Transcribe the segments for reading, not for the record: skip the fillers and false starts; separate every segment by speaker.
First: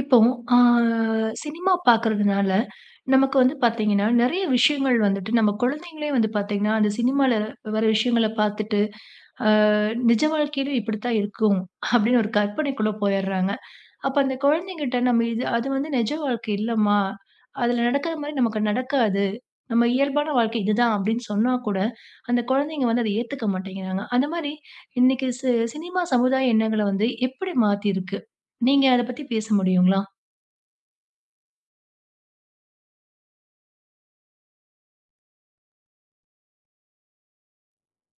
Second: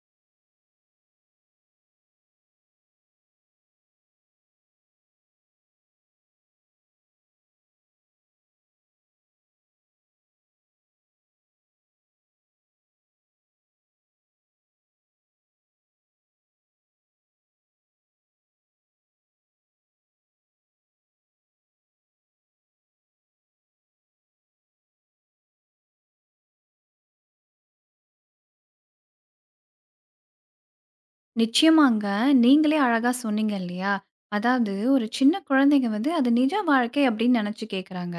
Speaker 1: இப்போ ஆ சினிமா பார்க்கறதுனால, நமக்கு வந்து பார்த்தீங்கன்னா, நெறைய விஷயங்கள் வந்துட்டு நம்ம குழந்தைங்களே வந்து பார்த்தீங்கன்னா, அந்த சினிமால வர விஷயங்கள பார்த்துட்டு, ஆ நிஜ வாழ்க்கையிலயும் இப்படித்தான் இருக்கும் அப்படின்னு ஒரு கற்பனைக்குள்ள போயிடுறாங்க. அப்ப அந்த குழந்தைங்கிட்ட நம்ம இது அது வந்து நிஜ வாழ்க்கை இல்லம்மா, அதுல நடக்கிற மாரி நமக்கு நடக்காது. நம்ம இயல்பான வாழ்க்கை இதுதான் அப்படின்னு சொன்னா கூட, அந்த குழந்தைங்க வந்து அத ஏத்துக்க மாட்டேங்கிறாங்க. அந்த மாரி இன்னைக்கு சினிமா சமுதாய எண்ணங்கள வந்து எப்படி மாத்திருக்கு? நீங்க அத பத்தி பேச முடியுங்களா?
Speaker 2: நிச்சயமாங்க. நீங்களே அழகா சொன்னீங்க இல்லையா? அதாவது ஒரு சின்ன குழந்தைங்க வந்து அது நிஜ வாழ்க்கை அப்படின்னு நெனச்சு கேட்குறாங்க.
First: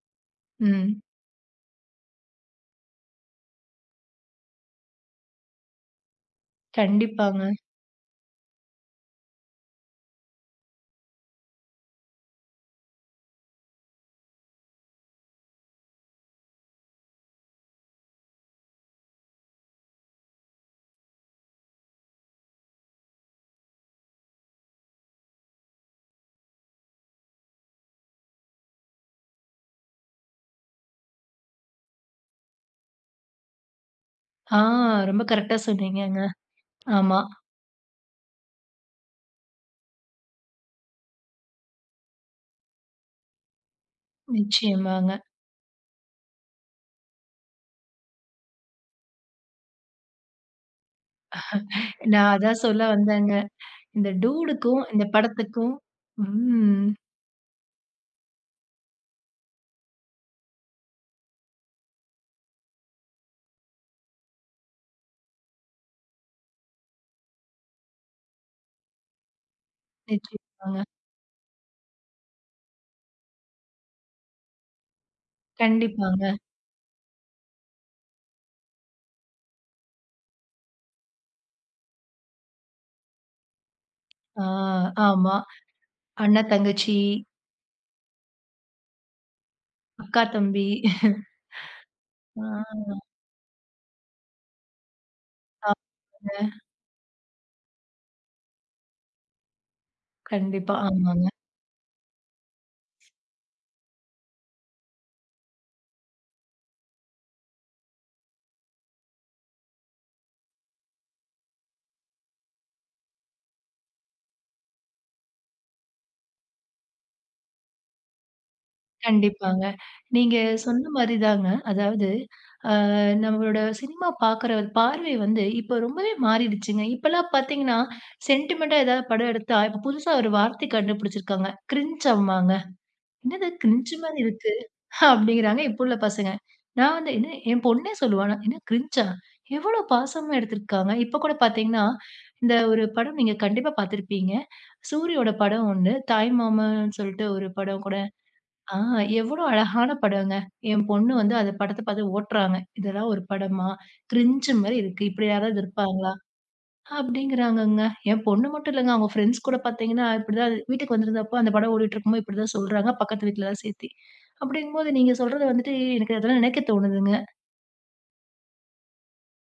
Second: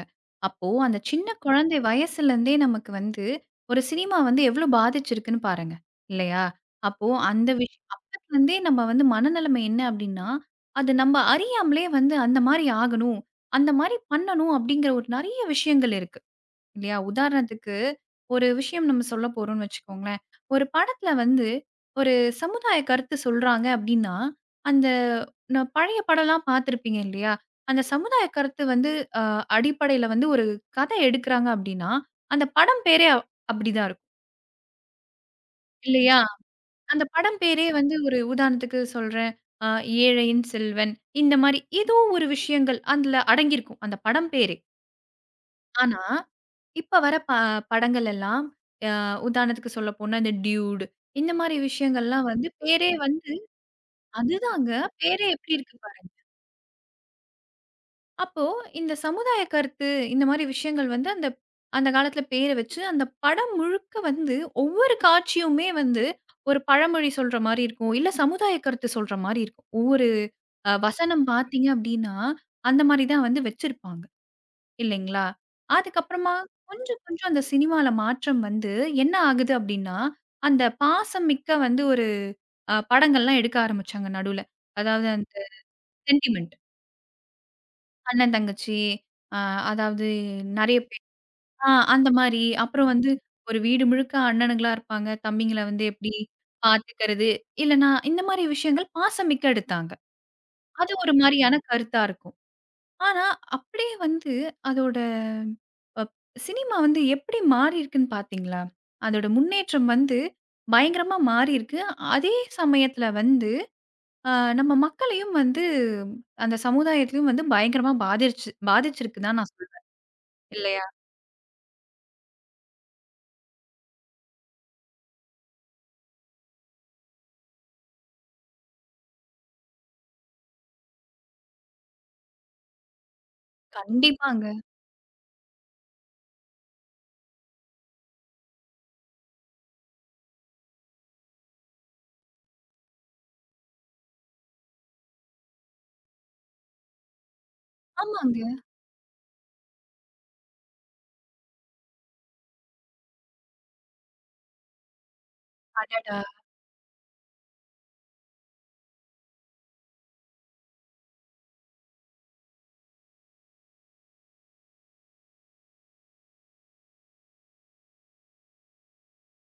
Speaker 2: அப்போ அந்த
Speaker 1: ம்.
Speaker 2: சின்ன குழந்தை வயசுலேருந்தே நமக்கு வந்து ஒரு சினிமா வந்து எவ்ளோ பாதிச்சிருக்குன்னு பாருங்க. இல்லையா? அப்போ
Speaker 1: கண்டிப்பாங்க.
Speaker 2: அந்த அப்பத்துலருந்தே நம்ம வந்து மனநிலைமை என்ன அப்படின்னா, அது நம்ம அறியாமலே வந்து அந்த மாரி ஆகணும், அந்த மாரி பண்ணணும் அப்படிங்கிற ஒரு நெறைய விஷயங்கள் இருக்கு. இல்லையா? உதாரணத்துக்கு, ஒரு விஷயம் நம்ம சொல்ல போறோம்னு வச்சுக்கோங்களேன். ஒரு படத்துல வந்து ஒரு சமுதாய கருத்து சொல்றாங்க அப்டின்னா, அந்த பழைய படம்லாம் பார்த்துருப்பீங்க இல்லையா? அந்த சமுதாய கருத்து வந்து அ அடிப்படையில வந்து ஒரு கதை எடுக்குறாங்க அப்டின்னா, அந்த படம் பேரே அப்டிதான் இருக்கும்.
Speaker 1: ஆ ரொம்ப கரெக்ட்டா
Speaker 2: இல்லையா?
Speaker 1: சொன்னீங்கங்க.
Speaker 2: அந்த
Speaker 1: ஆமா,
Speaker 2: படம் பேரே வந்து ஒரு உதாரணத்துக்கு சொல்றேன். அ "ஏழையின் செல்வன்" இந்த மாரி ஏதோ ஒரு விஷயங்கள் அதுல அடங்கியிருக்கும். அந்த படம் பேரே.
Speaker 1: நிச்சயமாங்க.
Speaker 2: ஆனா, இப்ப வர ப படங்கள் எல்லாம், அ உதாரணத்துக்கு சொல்லப்போனா இந்த டியூட் இந்த மாரி
Speaker 1: நான்
Speaker 2: விஷயங்கள்லாம் வந்து
Speaker 1: அதான் சொல்ல
Speaker 2: பேரே
Speaker 1: வந்தேங்க.
Speaker 2: வந்து
Speaker 1: இந்த
Speaker 2: அதுதாங்க.
Speaker 1: டூடுக்கும், இந்த
Speaker 2: பேரே எப்படி
Speaker 1: படத்துக்கும்
Speaker 2: இருக்கு பாருங்க.
Speaker 1: ம்.
Speaker 2: அப்போ இந்த சமுதாய கருத்து இந்த மாரி விஷயங்கள் வந்து அந்த அந்த காலத்துல பேர வச்சு அந்த படம் முழுக்க வந்து ஒவ்வொரு காட்சியுமே வந்து ஒரு பழமொழி சொல்ற மாரி இருக்கும். இல்ல சமுதாய கருத்து சொல்ற மாரி இருக்கும். ஒவ்வொரு
Speaker 1: நிச்சயமாங்க.
Speaker 2: வசனம் பார்த்தீங்க அப்படின்னா, அந்த மாரி தான் வந்து வச்சிருப்பாங்க. இல்லைங்களா?
Speaker 1: கண்டிப்பாங்க.
Speaker 2: அதுக்கப்புறமா கொஞ்சம் அந்த சினிமால மாற்றம் வந்து என்ன ஆகுது அப்டின்னா, அந்த பாசம் மிக்க வந்து ஒரு படங்கள்லாம் எடுக்க ஆரம்பிச்சாங்க நடுவுல.
Speaker 1: ஆ
Speaker 2: அதாவது அந்த
Speaker 1: ஆமா. அண்ணா,
Speaker 2: சென்டிமென்ட்.
Speaker 1: தங்கச்சி,
Speaker 2: அண்ணன், தங்கச்சி அ அதாவது
Speaker 1: அக்கா, தம்பி.
Speaker 2: நெறைய பேர் அந்த மாரி. அப்புறம்
Speaker 1: ஆ
Speaker 2: வந்து ஒரு வீடு முழுக்க அண்ணனுங்களா இருப்பாங்க. தம்பிங்கள வந்து
Speaker 1: ஆமாங்க.
Speaker 2: எப்டி பார்த்துக்கிறது? இல்லன்னா இந்த மாரி விஷயங்கள் பாசம் மிக்க எடுத்தாங்க.
Speaker 1: கண்டிப்பா.
Speaker 2: அது ஒரு
Speaker 1: ஆமாங்க.
Speaker 2: மாரியான கருத்தா இருக்கும். ஆனா, அப்படியே வந்து அதோட அப் சினிமா வந்து எப்படி மாறியிருக்குன்னு பார்த்தீங்களா? அதோட முன்னேற்றம் வந்து பயங்கரமா மாறியிருக்கு. அதே சமயத்துல வந்து அ நம்ம மக்களையும் வந்து அந்த சமுதாயத்தையும் வந்து பயங்கரமா பாதிச்சிருக்கு தான் நான்
Speaker 1: கண்டிப்பாங்க.
Speaker 2: சொல்வேன்.
Speaker 1: நீங்க
Speaker 2: இல்லையா?
Speaker 1: சொன்ன மாரி தாங்க. அதாவது, அ நம்மளோட சினிமா பார்க்குற பார்வை வந்து இப்ப ரொம்பவே மாறிடுச்சுங்க. இப்பலாம் பார்த்தீங்கன்னா, சென்டிமென்ட்டா ஏதாவது படம் எடுத்தா, இப்ப புதுசா ஒரு வார்த்தை கண்டுபிடிச்சிருக்காங்க. கிரின்ஜ்ம்பாங்க. "என்னது கிரின்ஜ் மாரி
Speaker 2: கண்டிப்பாங்க.
Speaker 1: இருக்கு" அப்படிங்கிறாங்க இப்போ உள்ள பசங்க. நான் வந்து என்ன என் பொண்ணே சொல்லுவா, "என்ன கிரின்ஜா? எவ்வளோ பாசமா எடுத்திருக்காங்க." இப்ப கூட பார்த்தீங்கன்னா, இந்த ஒரு படம் நீங்க கண்டிப்பா பார்த்திருப்பீங்க. சூரியோட படம் ஒண்ணு, தாய்மாமன்னு சொல்லிட்டு ஒரு படம் கூட
Speaker 2: ஆமாங்க.
Speaker 1: ஆ எவ்வளோ அழகான படங்க. என் பொண்ணு வந்து அந்த படத்த பார்த்து ஓட்டுறாங்க. இதெல்லாம் ஒரு படமா? கிரிஞ்சு மாரி இருக்கு. இப்படி யாராவது இருப்பாங்களா?
Speaker 2: அடடா!
Speaker 1: அப்படிங்கிறாங்கங்க. என் பொண்ணு மட்டும் இல்லங்க. அவங்க ஃப்ரெண்ட்ஸ் கூட பார்த்தீங்கன்னா, இப்படிதான் வீட்டுக்கு வந்திருந்தப்போ அந்த படம் ஓடிட்டு இருக்கும்போது இப்படிதான் சொல்றாங்க. பக்கத்து வீட்லலாம் சேர்த்தி. அப்படிங்கும்போது நீங்க சொல்றது வந்துட்டு எனக்கு அதெல்லாம் நினைக்க தோணுதுங்க.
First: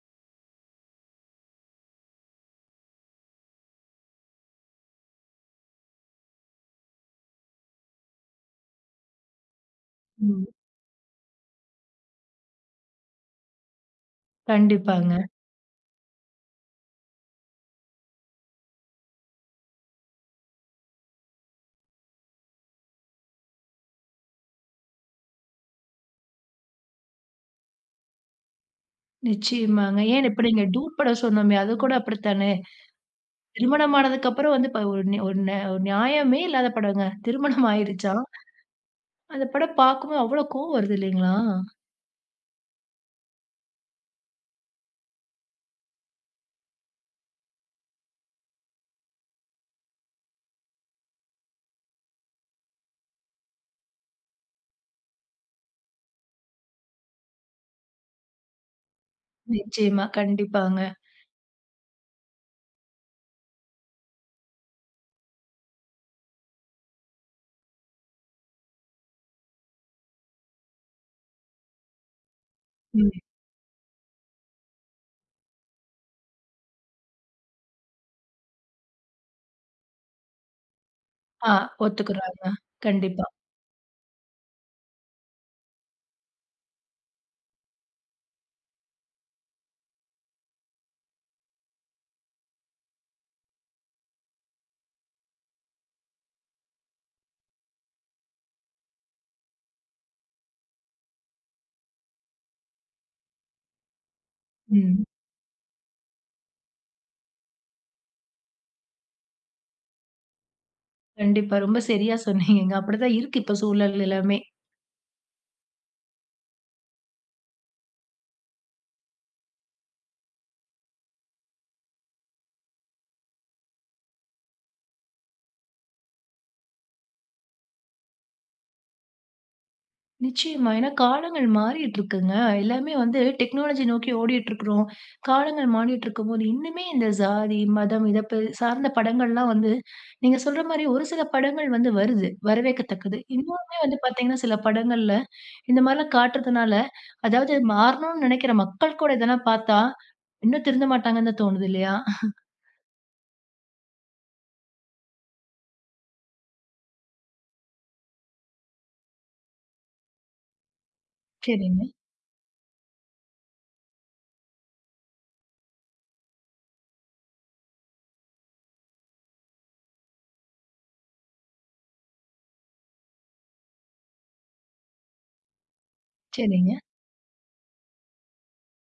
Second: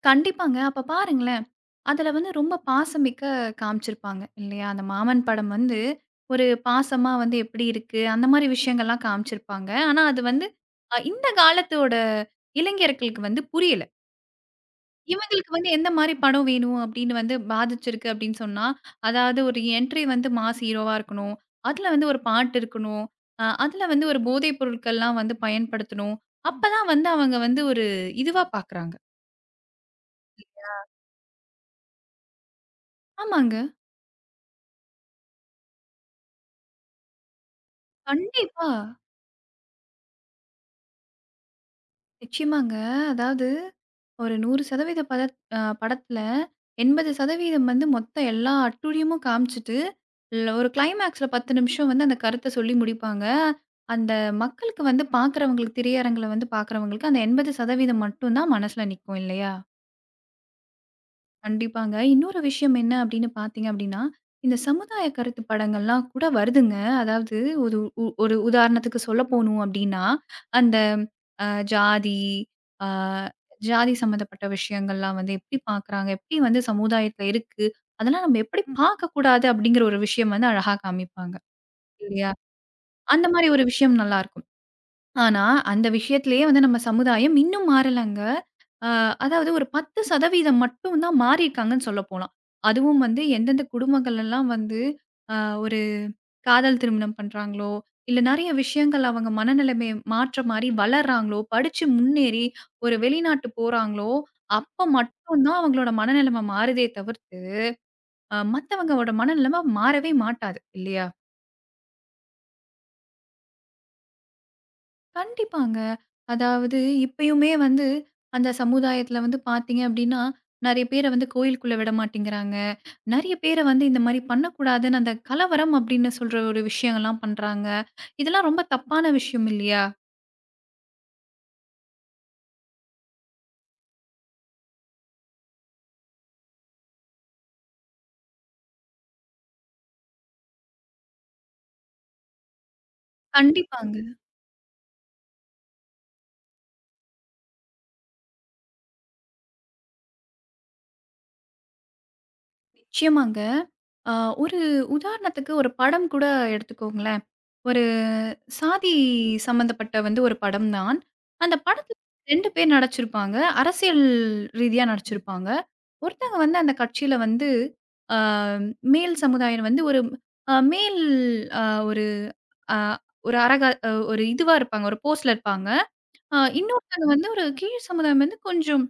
Speaker 2: கண்டிப்பாங்க. அப்ப பாருங்களேன், அதுல வந்து ரொம்ப பாசமிக்க காமிச்சிருப்பாங்க இல்லையா? அந்த மாமன் படம் வந்து ஒரு பாசமா வந்து எப்படி இருக்கு, அந்த மாரி விஷயங்கள்லாம் காமிச்சிருப்பாங்க. ஆனா அது
Speaker 1: ம்.
Speaker 2: வந்து இந்த காலத்தோட இளைஞர்களுக்கு வந்து புரியல.
Speaker 1: கண்டிப்பாங்க.
Speaker 2: இவங்களுக்கு வந்து எந்த மாரி படம் வேணும் அப்படின்னு வந்து பாதிச்சிருக்கு அப்படின்னு சொன்னா, அதாவது ஒரு என்ட்ரி வந்து மாஸ் ஹீரோவா இருக்கணும். அதுல வந்து ஒரு பாட்டு இருக்கணும். அதுல வந்து ஒரு போதைப் பொருட்கள்லாம் வந்து பயன்படுத்தணும். அப்பதான் வந்து அவங்க வந்து ஒரு இதுவா பார்க்குறாங்க.
Speaker 1: நிச்சயமாங்க. ஏன் இப்ப நீங்க டூட் படம் சொன்னோமே, அது கூட அப்படித்தானே?
Speaker 2: ஆமாங்க.
Speaker 1: திருமணம் ஆனதுக்கு அப்புறம் வந்து இப்ப ஒரு நி- ஒரு ந- ஒரு நியாயமே இல்லாத படங்க. திருமணம் ஆயிருச்சா?
Speaker 2: கண்டிப்பா.
Speaker 1: அந்த படம் பார்க்கும்போது அவ்ளோ கோவம் வருது இல்லைங்களா?
Speaker 2: நிச்சயமாங்க. அதாவது ஒரு 100% பதத் அ படத்துல 80% வந்து மொத்த எல்லா அட்டூழியமும் காமிச்சுட்டு, ஒரு கிளைமேக்ஸ்ல 10 நிமிஷம் வந்து அந்த கருத்த சொல்லி முடிப்பாங்க. அந்த மக்களுக்கு வந்து பார்க்குறவங்களுக்கு திரையரங்குல வந்து பார்க்குறவங்களுக்கு அந்த 80% மட்டும் தான் மனசுல நிக்கும் இல்லையா?
Speaker 1: நிச்சயமா, கண்டிப்பாங்க.
Speaker 2: கண்டிப்பாங்க. இன்னொரு விஷயம் என்ன அப்படின்னு பார்த்தீங்க அப்படின்னா, இந்த சமுதாய கருத்து படங்கள்லாம் கூட வருதுங்க. அதாவது ஒரு உதாரணத்துக்கு சொல்ல போணும் அப்படின்னா, அந்த அ ஜாதி அ
Speaker 1: ம்.
Speaker 2: ஜாதி சம்மந்தப்பட்ட விஷயங்கள்லாம் வந்து எப்படி பார்க்குறாங்க? எப்படி வந்து சமுதாயத்தில இருக்கு? அதெல்லாம் நம்ம எப்படி பார்க்கக்கூடாது? அப்படிங்கிற ஒரு விஷயம் வந்து அழகா காமிப்பாங்க.
Speaker 1: ஆ
Speaker 2: இல்லையா?
Speaker 1: ஒத்துக்குறாங்க. கண்டிப்பா.
Speaker 2: அந்த மாரி ஒரு விஷயம் நல்லாருக்கும். ஆனா, அந்த விஷயத்திலேயே வந்து நம்ம சமுதாயம் இன்னும் மாறலங்க. அ அதாவது ஒரு 10% மட்டும் தான் மாறியிருக்காங்கன்னு சொல்லப்போலாம். அதுவும் வந்து எந்தெந்த குடும்பங்கள்லாம் வந்து அ ஒரு காதல் திருமணம் பண்றாங்களோ, இல்ல நெறைய விஷயங்கள் அவங்க மனநிலைமைய மாற்ற மாரி வளர்றாங்களோ, படிச்சு முன்னேறி ஒரு வெளிநாட்டு போறாங்களோ, அப்ப
Speaker 1: ம்.
Speaker 2: மட்டும் தான் அவங்களோட மனநிலைமை மாறுதே தவிர்த்து, மத்தவங்களோட மனநிலைமை மாறவே மாட்டாது இல்லையா?
Speaker 1: கண்டிப்பா. ரொம்ப சரியா சொன்னீங்கங்க. அப்படிதான் இருக்கு இப்ப சூழல் எல்லாமே.
Speaker 2: கண்டிப்பாங்க. அதாவது இப்பயுமே வந்து அந்த சமுதாயத்தில வந்து பார்த்தீங்க அப்டின்னா, நெறைய பேர வந்து கோயிலுக்குள்ள விட மாட்டேங்கிறாங்க. நெறைய பேர வந்து இந்த மாரி பண்ணக்கூடாதுன்னு அந்த கலவரம் அப்டின்னு சொல்ற ஒரு விஷயங்கள்லாம் பண்றாங்க. இதெல்லாம் ரொம்ப தப்பான விஷயம் இல்லையா?
Speaker 1: நிச்சயமா. ஏன்னா காலங்கள் மாறிட்டுருக்குங்க. எல்லாமே வந்து டெக்னாலஜி நோக்கி ஓடிட்டுருக்குறோம். காலங்கள் மாறிட்டுருக்கும்போது, இன்னுமே இந்த ஜாதி, மதம் இத ப சார்ந்த படங்கள்லாம் வந்து நீங்க சொல்ற மாரி ஒரு சில படங்கள் வந்து வருது. வரவேற்கத்தக்கது. இன்னுமே வந்து
Speaker 2: கண்டிப்பாங்க.
Speaker 1: பார்த்தீங்கன்னா, சில படங்கள்ல இந்த மாரிலாம் காட்டுறதுனால, அதாவது மாறணும்னு நினைக்கிற மக்கள் கூட இதெல்லாம் பார்த்தா, இன்னும் திருந்த மாட்டாங்கன்னு தான் தோணுது இல்லையா?
Speaker 2: நிச்சயமாங்க. அ ஒரு உதாரணத்துக்கு ஒரு படம் கூட எடுத்துக்கோங்களேன். ஒரு சாதி சம்மந்தப்பட்ட வந்து ஒரு படம் தான். அந்த
Speaker 1: சரிங்க,
Speaker 2: படத்துல 2 பேர் நடிச்சிருப்பாங்க. அரசியல் ரீதியா நடிச்சிருப்பாங்க. ஒருத்தங்க வந்து அந்த கட்சியில வந்து அ மேல் சமுதாயம் வந்து ஒரு அ மேல் அ ஒரு அ ஒரு அரக அ ஒரு இதுவா இருப்பாங்க. ஒரு போஸ்ட்ல இருப்பாங்க.
Speaker 1: சரிங்க.
Speaker 2: இன்னொருத்தங்க வந்து ஒரு கீழ் சமுதாயம் வந்து கொஞ்சம்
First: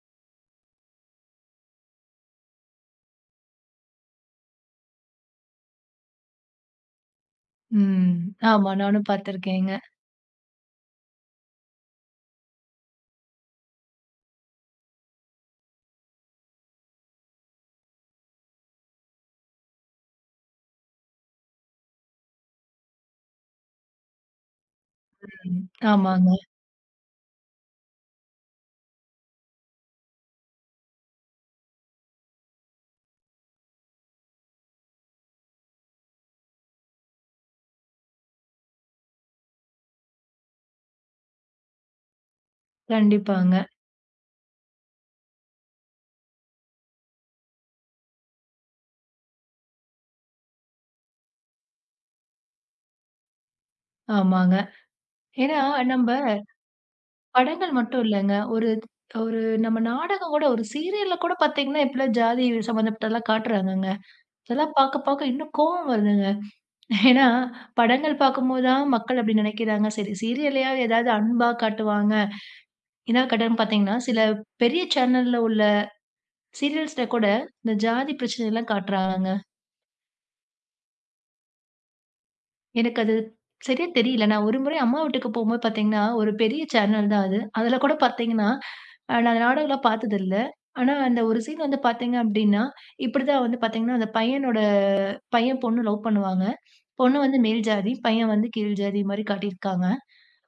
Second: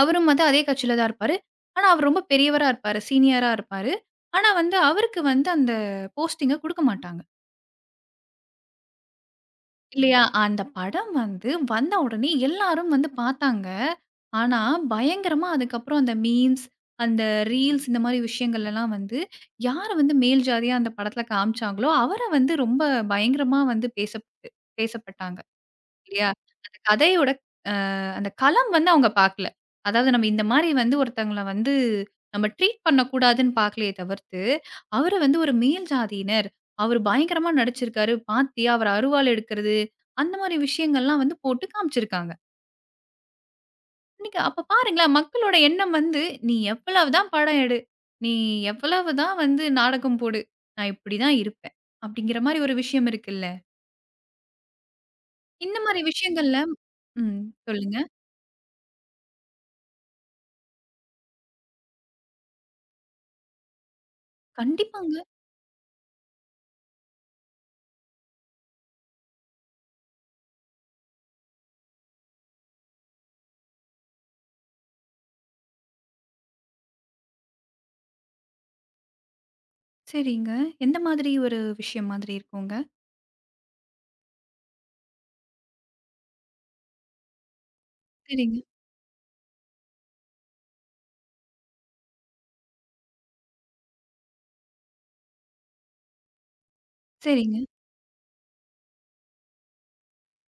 Speaker 2: அவரும் வந்து அதே கட்சியில தான் இருப்பாரு. ஆனா, அவர் ரொம்ப பெரியவரா இருப்பாரு. சீனியரா இருப்பாரு. ஆனா, வந்து அவருக்கு வந்து அந்த போஸ்டிங்க குடுக்க மாட்டாங்க.
Speaker 1: ம். ஆமா. நானும் பார்த்துருக்கேங்க.
Speaker 2: இல்லையா? அந்த படம் வந்து வந்த உடனே எல்லாரும் வந்து பார்த்தாங்க. ஆனா, பயங்கரமா அதுக்கப்புறம் அந்த மீம்ஸ், அந்த ரீல்ஸ் இந்த மாரி விஷயங்கள்லலாம் வந்து, யார் வந்து மேல் ஜாதியா அந்த படத்துல காமிச்சாங்களோ, அவர வந்து ரொம்ப பயங்கரமா வந்து பேசப்பட்டாங்க.
Speaker 1: ம்.
Speaker 2: இல்லையா?
Speaker 1: ஆமாங்க.
Speaker 2: அந்த கதையோட அந்த களம் வந்து அவங்க பார்க்கல. அதாவது நம்ம இந்த மாரி வந்து ஒருத்தங்கள வந்து நம்ம ட்ரீட் பண்ணக்கூடாதுன்னு பார்க்கலயே தவிர்த்து, அவர வந்து ஒரு மேல் ஜாதியினர், அவரு பயங்கரமா நடிச்சிருக்காரு. பார்த்தியா? அவர அருவாள் எடுக்கிறது, அந்த மாரி விஷயங்கள்லாம் வந்து போட்டு காமிச்சிருக்காங்க.
Speaker 1: கண்டிப்பாங்க.
Speaker 2: நீங்க அப்ப பாருங்களேன், மக்களோட எண்ணம் வந்து, "நீ எவ்வளவு தான் படம் எடு, நீ எவ்வளவு தான் வந்து நாடகம் போடு, நான் இப்படி தான் இருப்பேன்." அப்படிங்கிற மாரி ஒரு விஷயம் இருக்குல்ல.
Speaker 1: ஆமாங்க. ஏன்னா
Speaker 2: இந்த மாரி
Speaker 1: நம்ப
Speaker 2: விஷயங்கள்ல ம்.
Speaker 1: படங்கள்
Speaker 2: சொல்லுங்க.
Speaker 1: மட்டும் இல்லங்க. ஒரு ஒரு நம்ம நாடகம் கூட ஒரு சீரியல்ல கூட பார்த்தீங்கன்னா, இப்பலாம் ஜாதி சம்மந்தப்பட்டதெல்லாம் காட்டுறாங்கங்க. அதெல்லாம் பார்க்க
Speaker 2: கண்டிப்பாங்க.
Speaker 1: பார்க்க இன்னும் கோவம் வருதுங்க. ஏன்னா, படங்கள் பார்க்கும்போது தான் மக்கள் அப்படி நினைக்கிறாங்க. சரி சீரியல்லயாவது ஏதாவது அன்பா காட்டுவாங்க. என்ன கட்டணம் பார்த்தீங்கன்னா, சில பெரிய சேனல்ல உள்ள சீரியல்ஸ்ல கூட, இந்த ஜாதி பிரச்சனைலாம் காட்டுறாங்கங்க.
Speaker 2: சரிங்க. எந்த மாதிரி ஒரு விஷயம் மாதிரி இருக்குங்க?
Speaker 1: எனக்கு அது சரியா தெரியல. நான் ஒரு முறை அம்மா வீட்டுக்கு போம்போது பார்த்தீங்கன்னா, ஒரு பெரிய சேனல் தான் அது. அதுல கூட பார்த்தீங்கன்னா,
Speaker 2: சரிங்க,
Speaker 1: நான் அந்த நாடகம்லாம் பார்த்ததில்ல. ஆனா, அந்த ஒரு சீன் வந்து பார்த்தீங்க அப்டின்னா, இப்டிதான் வந்து பார்த்தீங்கன்னா, அந்த பையனோட பையன், பொண்ணு லவ் பண்ணுவாங்க. பொண்ணு வந்து
Speaker 2: சரிங்க,
Speaker 1: மேல் ஜாதி, பையன் வந்து கீழ் ஜாதி மாரி காட்டியிருக்காங்க.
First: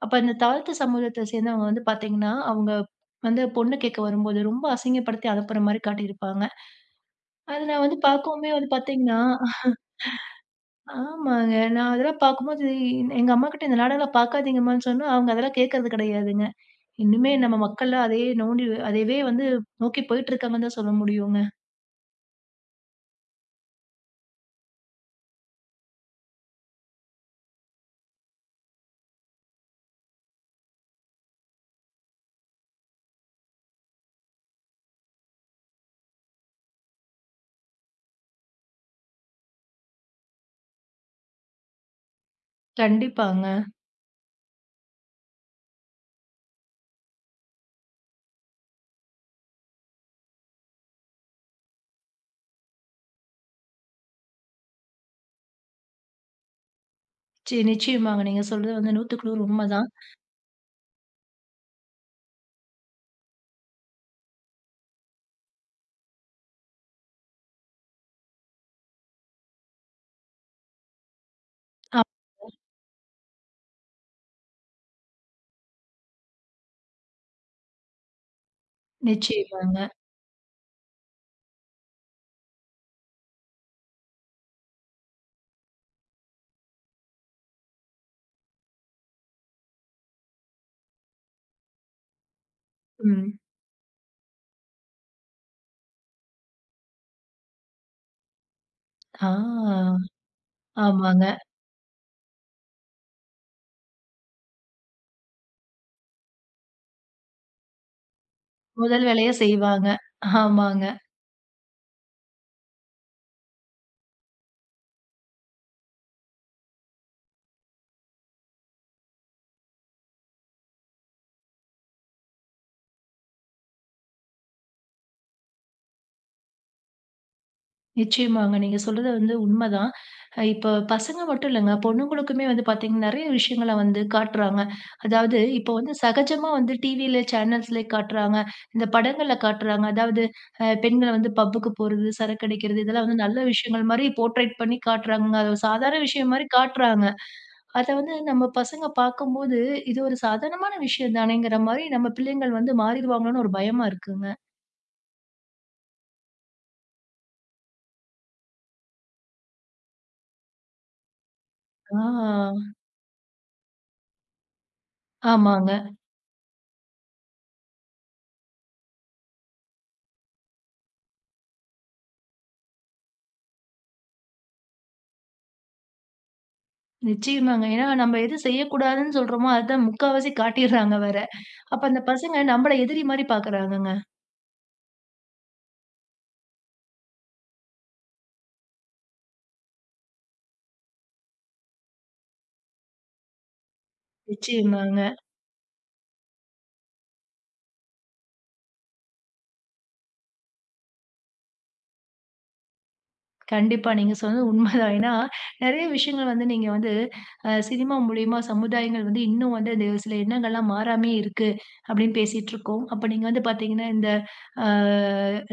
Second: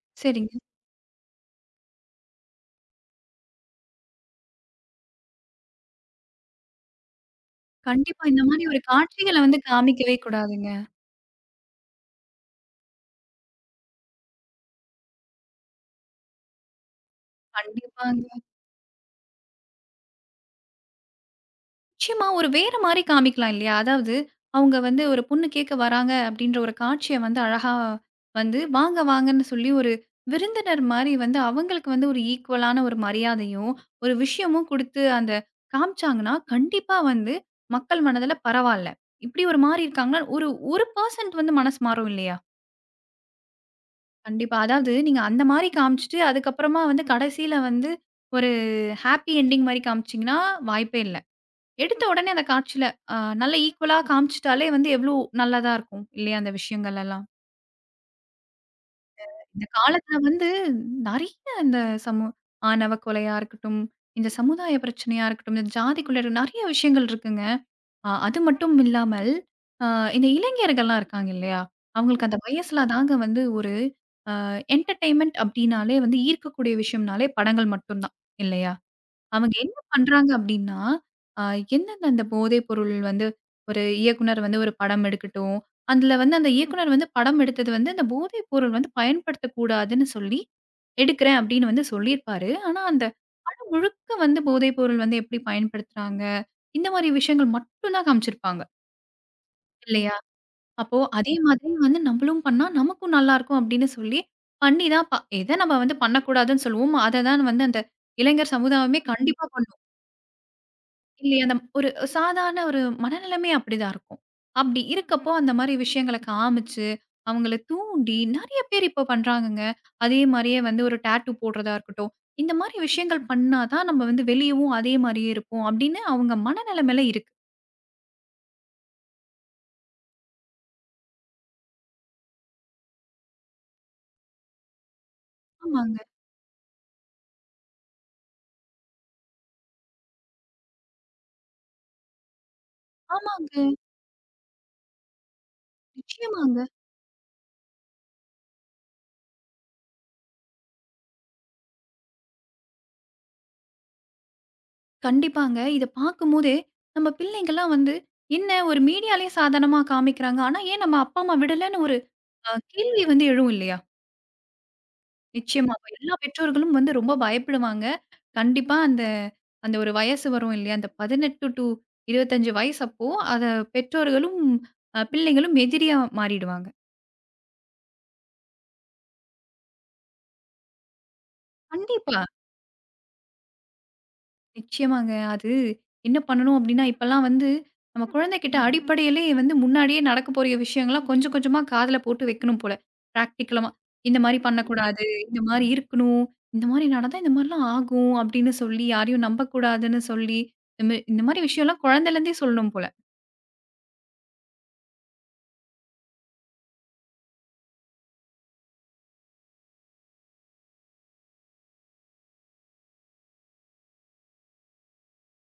Speaker 1: அப்ப அந்த
Speaker 2: சரிங்க.
Speaker 1: தாழ்த்த சமூகத்த சேர்ந்தவங்க வந்து பார்த்தீங்கன்னா, அவங்க வந்து பொண்ணு கேட்க வரும்போது ரொம்ப அசிங்கப்படுத்தி அனுப்புற மாரி காட்டியிருப்பாங்க. அது நான் வந்து
Speaker 2: கண்டிப்பா இந்த
Speaker 1: பார்க்கவுமே
Speaker 2: மாரி
Speaker 1: வந்து
Speaker 2: ஒரு
Speaker 1: பார்த்தீங்கன்னா
Speaker 2: காட்சிகள வந்து காமிக்கவே கூடாதுங்க.
Speaker 1: ஆமாங்க. நான் அதெல்லாம் பார்க்கும்போது எங்க அம்மாகிட்ட இந்த நாடகம்லாம் பார்க்காதீங்கம்மான்னு சொன்னா, அவங்க அதெல்லாம் கேட்கறது கிடையாதுங்க. இன்னுமே நம்ம மக்கள்லாம் அதையே
Speaker 2: கண்டிப்பாங்க.
Speaker 1: நோண்டி அதையவே வந்து நோக்கி போயிட்டுருக்காங்கன்னு தான் சொல்ல முடியுங்க.
Speaker 2: நிச்சயமா ஒரு வேற மாரி காமிக்கலாம் இல்லையா? அதாவது அவங்க வந்து ஒரு பொண்ணு கேட்க வராங்க அப்படின்ற ஒரு காட்சிய வந்து அழகா வந்து வாங்க வாங்கன்னு சொல்லி ஒரு விருந்தினர் மாரி வந்து அவங்களுக்கு வந்து ஒரு ஈக்குவலான ஒரு மரியாதையும், ஒரு விஷயமும் குடுத்து அந்த காமிச்சாங்கன்னா, கண்டிப்பா வந்து மக்கள் மனதுல பரவால்ல. இப்படி ஒரு மாரி இருக்காங்கன்னா ஒரு 1% வந்து மனசு மாறும் இல்லையா?
Speaker 1: கண்டிப்பாங்க.
Speaker 2: கண்டிப்பா. அதாவது நீங்க அந்த மாரி காமிச்சுட்டு, அதுக்கப்புறமா வந்து கடைசியில வந்து ஒரு ஹாப்பி எண்டிங் மாரி காமிச்சீங்கன்னா, வாய்ப்பே இல்ல. எடுத்த உடனே அந்த காட்சியில அ நல்ல ஈக்குவலா காமிச்சுட்டாலே வந்து எவ்ளோ நல்லதா இருக்கும் இல்லையா? அந்த விஷயங்கள் எல்லாம்.
Speaker 1: நிச்சயமாங்க. நீங்க சொல்றது வந்து 100க்கு 100
Speaker 2: இந்த
Speaker 1: உண்மதான்.
Speaker 2: காலத்துல வந்து நெறைய இந்த சமூ ஆணவ கொலையா இருக்கட்டும், இந்த சமுதாய பிரச்சனையா இருக்கட்டும், இந்த ஜாதிக்குள்ள இருக்க நெறைய விஷயங்கள் இருக்குங்க. அது மட்டும் இல்லாமல், அ இந்த இளைஞர்கள்லாம் இருக்காங்க இல்லையா?
Speaker 1: அ
Speaker 2: அவங்களுக்கு அந்த வயசுல தாங்க வந்து ஒரு என்டர்டெயின்மென்ட் அப்டின்னாலே வந்து ஈர்க்கக்கூடிய விஷயம்னாலே படங்கள் மட்டும் தான் இல்லையா? அவங்க என்ன
Speaker 1: நிச்சயமாங்க.
Speaker 2: பண்றாங்க அப்டின்னா, அ எந்தெந்த அந்த போதைப் பொருள் வந்து ஒரு இயக்குனர் வந்து ஒரு படம் எடுக்கட்டும், அதுல வந்து அந்த இயக்குனர் வந்து படம் எடுத்தது வந்து அந்த போதைப் பொருள் வந்து பயன்படுத்தக்கூடாதுன்னு சொல்லி எடுக்கிறேன் அப்டின்னு வந்து சொல்லியிருப்பாரு. ஆனா அந்த
Speaker 1: ம்.
Speaker 2: படம் முழுக்க வந்து போதைப் பொருள் வந்து எப்டி பயன்படுத்துறாங்க, இந்த மாரி விஷயங்கள் மட்டும் தான் காமிச்சிருப்பாங்க
Speaker 1: ஆ
Speaker 2: இல்லையா? அப்போ
Speaker 1: ஆமாங்க.
Speaker 2: அதே மாதிரி வந்து நம்மளும் பண்ணா நமக்கும் நல்லாருக்கும் அப்படின்னு சொல்லி, பண்ணி தான் ப எத நம்ம வந்து பண்ணக்கூடாதுன்னு சொல்லுவோமோ, அத தான் வந்து அந்த இளைஞர் சமுதாயமே
Speaker 1: முதல்
Speaker 2: ம்.
Speaker 1: வேலையா
Speaker 2: கண்டிப்பா பண்ணும்.
Speaker 1: செய்வாங்க. ஆமாங்க.
Speaker 2: இல்லையா? அந்த ஒரு சாதாரண ஒரு மனநிலைமையே அப்படிதான் இருக்கும். அப்படி இருக்கப்போ அந்த மாரி விஷயங்கள காமிச்சு, அவங்கள தூண்டி நெறைய பேர் இப்போ பண்றாங்கங்க. அதே மாரியே வந்து ஒரு டாட்டூ போடுறதா இருக்கட்டும். இந்த மாரி விஷயங்கள் பண்ணா தான் நம்ம வந்து வெளியவும் அதே மாரியே இருப்போம் அப்படின்னு அவங்க மனநிலைமையில இருக்கு.
Speaker 1: நிச்சயமாங்க. நீங்க சொல்றது வந்து உண்மதான். இப்ப பசங்க மட்டும் இல்லங்க. பொண்ணுங்களுக்குமே வந்து பார்த்தீங்கன்னா, நெறைய விஷயங்கள வந்து காட்டுறாங்க. அதாவது இப்போ வந்து
Speaker 2: ஆமாங்க,
Speaker 1: சகஜமா வந்து டிவில, சேனல்ஸ்ல காட்டுறாங்க. இந்த படங்கள்ல காட்டுறாங்க. அதாவது பெண்கள வந்து பப்புக்கு போறது, சரக்கு அடிக்கிறது, இதெல்லாம் வந்து நல்ல
Speaker 2: ஆமாங்க.
Speaker 1: விஷயங்கள் மாரி போர்ட்ரேட் பண்ணி காட்டுறாங்கங்க. அது ஒரு சாதாரண விஷயம் மாரி
Speaker 2: நிச்சயமாங்க.
Speaker 1: காட்டுறாங்க. அத வந்து நம்ம பசங்க பார்க்கும்போது, இது ஒரு சாதாரணமான விஷயம் தானேங்கிற மாரி நம்ம பிள்ளைங்கள் வந்து மாறிடுவாங்களோன்னு ஒரு பயமா இருக்குங்க.
Speaker 2: கண்டிப்பாங்க. இத பார்க்கும்போதே, நம்ம பிள்ளைங்கலாம் வந்து, என்ன ஒரு மீடியாலயே சாதாரணமா காமிக்கிறாங்க. ஆனா, ஏன் நம்ம அப்பா, அம்மா விடலன்னு ஒரு
Speaker 1: ஆ.
Speaker 2: கேள்வி வந்து எழும் இல்லையா? நிச்சயமா.
Speaker 1: ஆமாங்க.
Speaker 2: அப்ப எல்லா பெற்றோர்களும் வந்து ரொம்ப பயப்படுவாங்க. கண்டிப்பா அந்த அந்த ஒரு வயசு வரும் இல்லையா? அந்த 18-25 வயசு அப்போ, அத பெற்றோர்களும், பிள்ளைங்களும் எதிரியா மாறிடுவாங்க.
Speaker 1: நிச்சயமாங்க. ஏன்னா நம்ம எது செய்யக்கூடாதுன்னு சொல்றோமோ, அதான் முக்காவாசி காட்டிர்றாங்க வேற. அப்ப அந்த
Speaker 2: கண்டிப்பா.
Speaker 1: பசங்க நம்மள எதிரி மாரி பார்க்குறாங்கங்க.
Speaker 2: நிச்சயமாங்க. அது என்ன பண்ணணும் அப்டின்னா, இப்பலாம் வந்து நம்ம குழந்தைகிட்ட அடிப்படையிலே வந்து முன்னாடியே நடக்க போற விஷயங்கள்லாம் கொஞ்சம் கொஞ்சமா காதுல போட்டு வைக்கணும் போல. பிராக்டிகலமா. இந்த மாரி
Speaker 1: நிச்சயமாங்க.
Speaker 2: பண்ணக்கூடாது. இந்த மாரி இருக்கணும். இந்த மாரி நடந்தா இந்த மாரிலாம் ஆகும் அப்டின்னு சொல்லி யாரையும் நம்பக்கூடாதுன்னு சொல்லி, இந்த மாரி விஷயம்லாம் குழந்தைலருந்தே சொல்லணும் போல.
Speaker 1: கண்டிப்பா. நீங்க சொன்னது உண்மதான். ஏன்னா, நெறைய விஷயங்கள் வந்து நீங்க வந்து சினிமா மூலியமா சமுதாயங்கள் வந்து இன்னும் வந்து இந்த சில எண்ணங்கள்லாம் மாறாமயே இருக்கு, அப்படின்னு பேசிட்டுருக்கோம். அப்ப நீங்க வந்து பார்த்தீங்கன்னா, இந்த அ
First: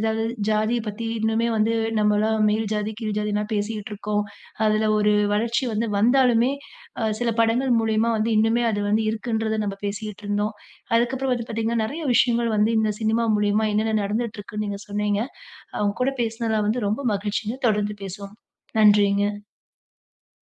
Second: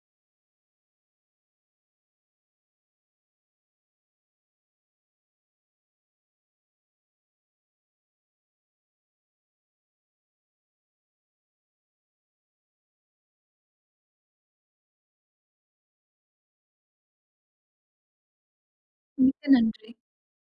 Speaker 1: அதாவது ஜாதிய பத்தி இன்னுமே வந்து நம்மலாம் மேல் ஜாதி, கீழ் ஜாதிலாம் பேசிக்கிட்டுருக்கோம். அதுல ஒரு வளர்ச்சி வந்து வந்தாலுமே, சில படங்கள் மூலியமா வந்து இன்னுமே அது வந்து இருக்குன்றத நம்ம பேசிக்கிட்டு இருந்தோம். அதுக்கப்புறம் வந்து பார்த்தீங்கன்னா, நெறைய விஷயங்கள் வந்து இந்த சினிமா மூலியமா என்னென்ன நடந்துட்டுருக்குன்னு நீங்க சொன்னீங்க. அவங்க கூட பேசினதுல வந்து ரொம்ப மகிழ்ச்சிங்க. தொடர்ந்து பேசுவோம். நன்றிங்க.
Speaker 2: மிக்க நன்றி.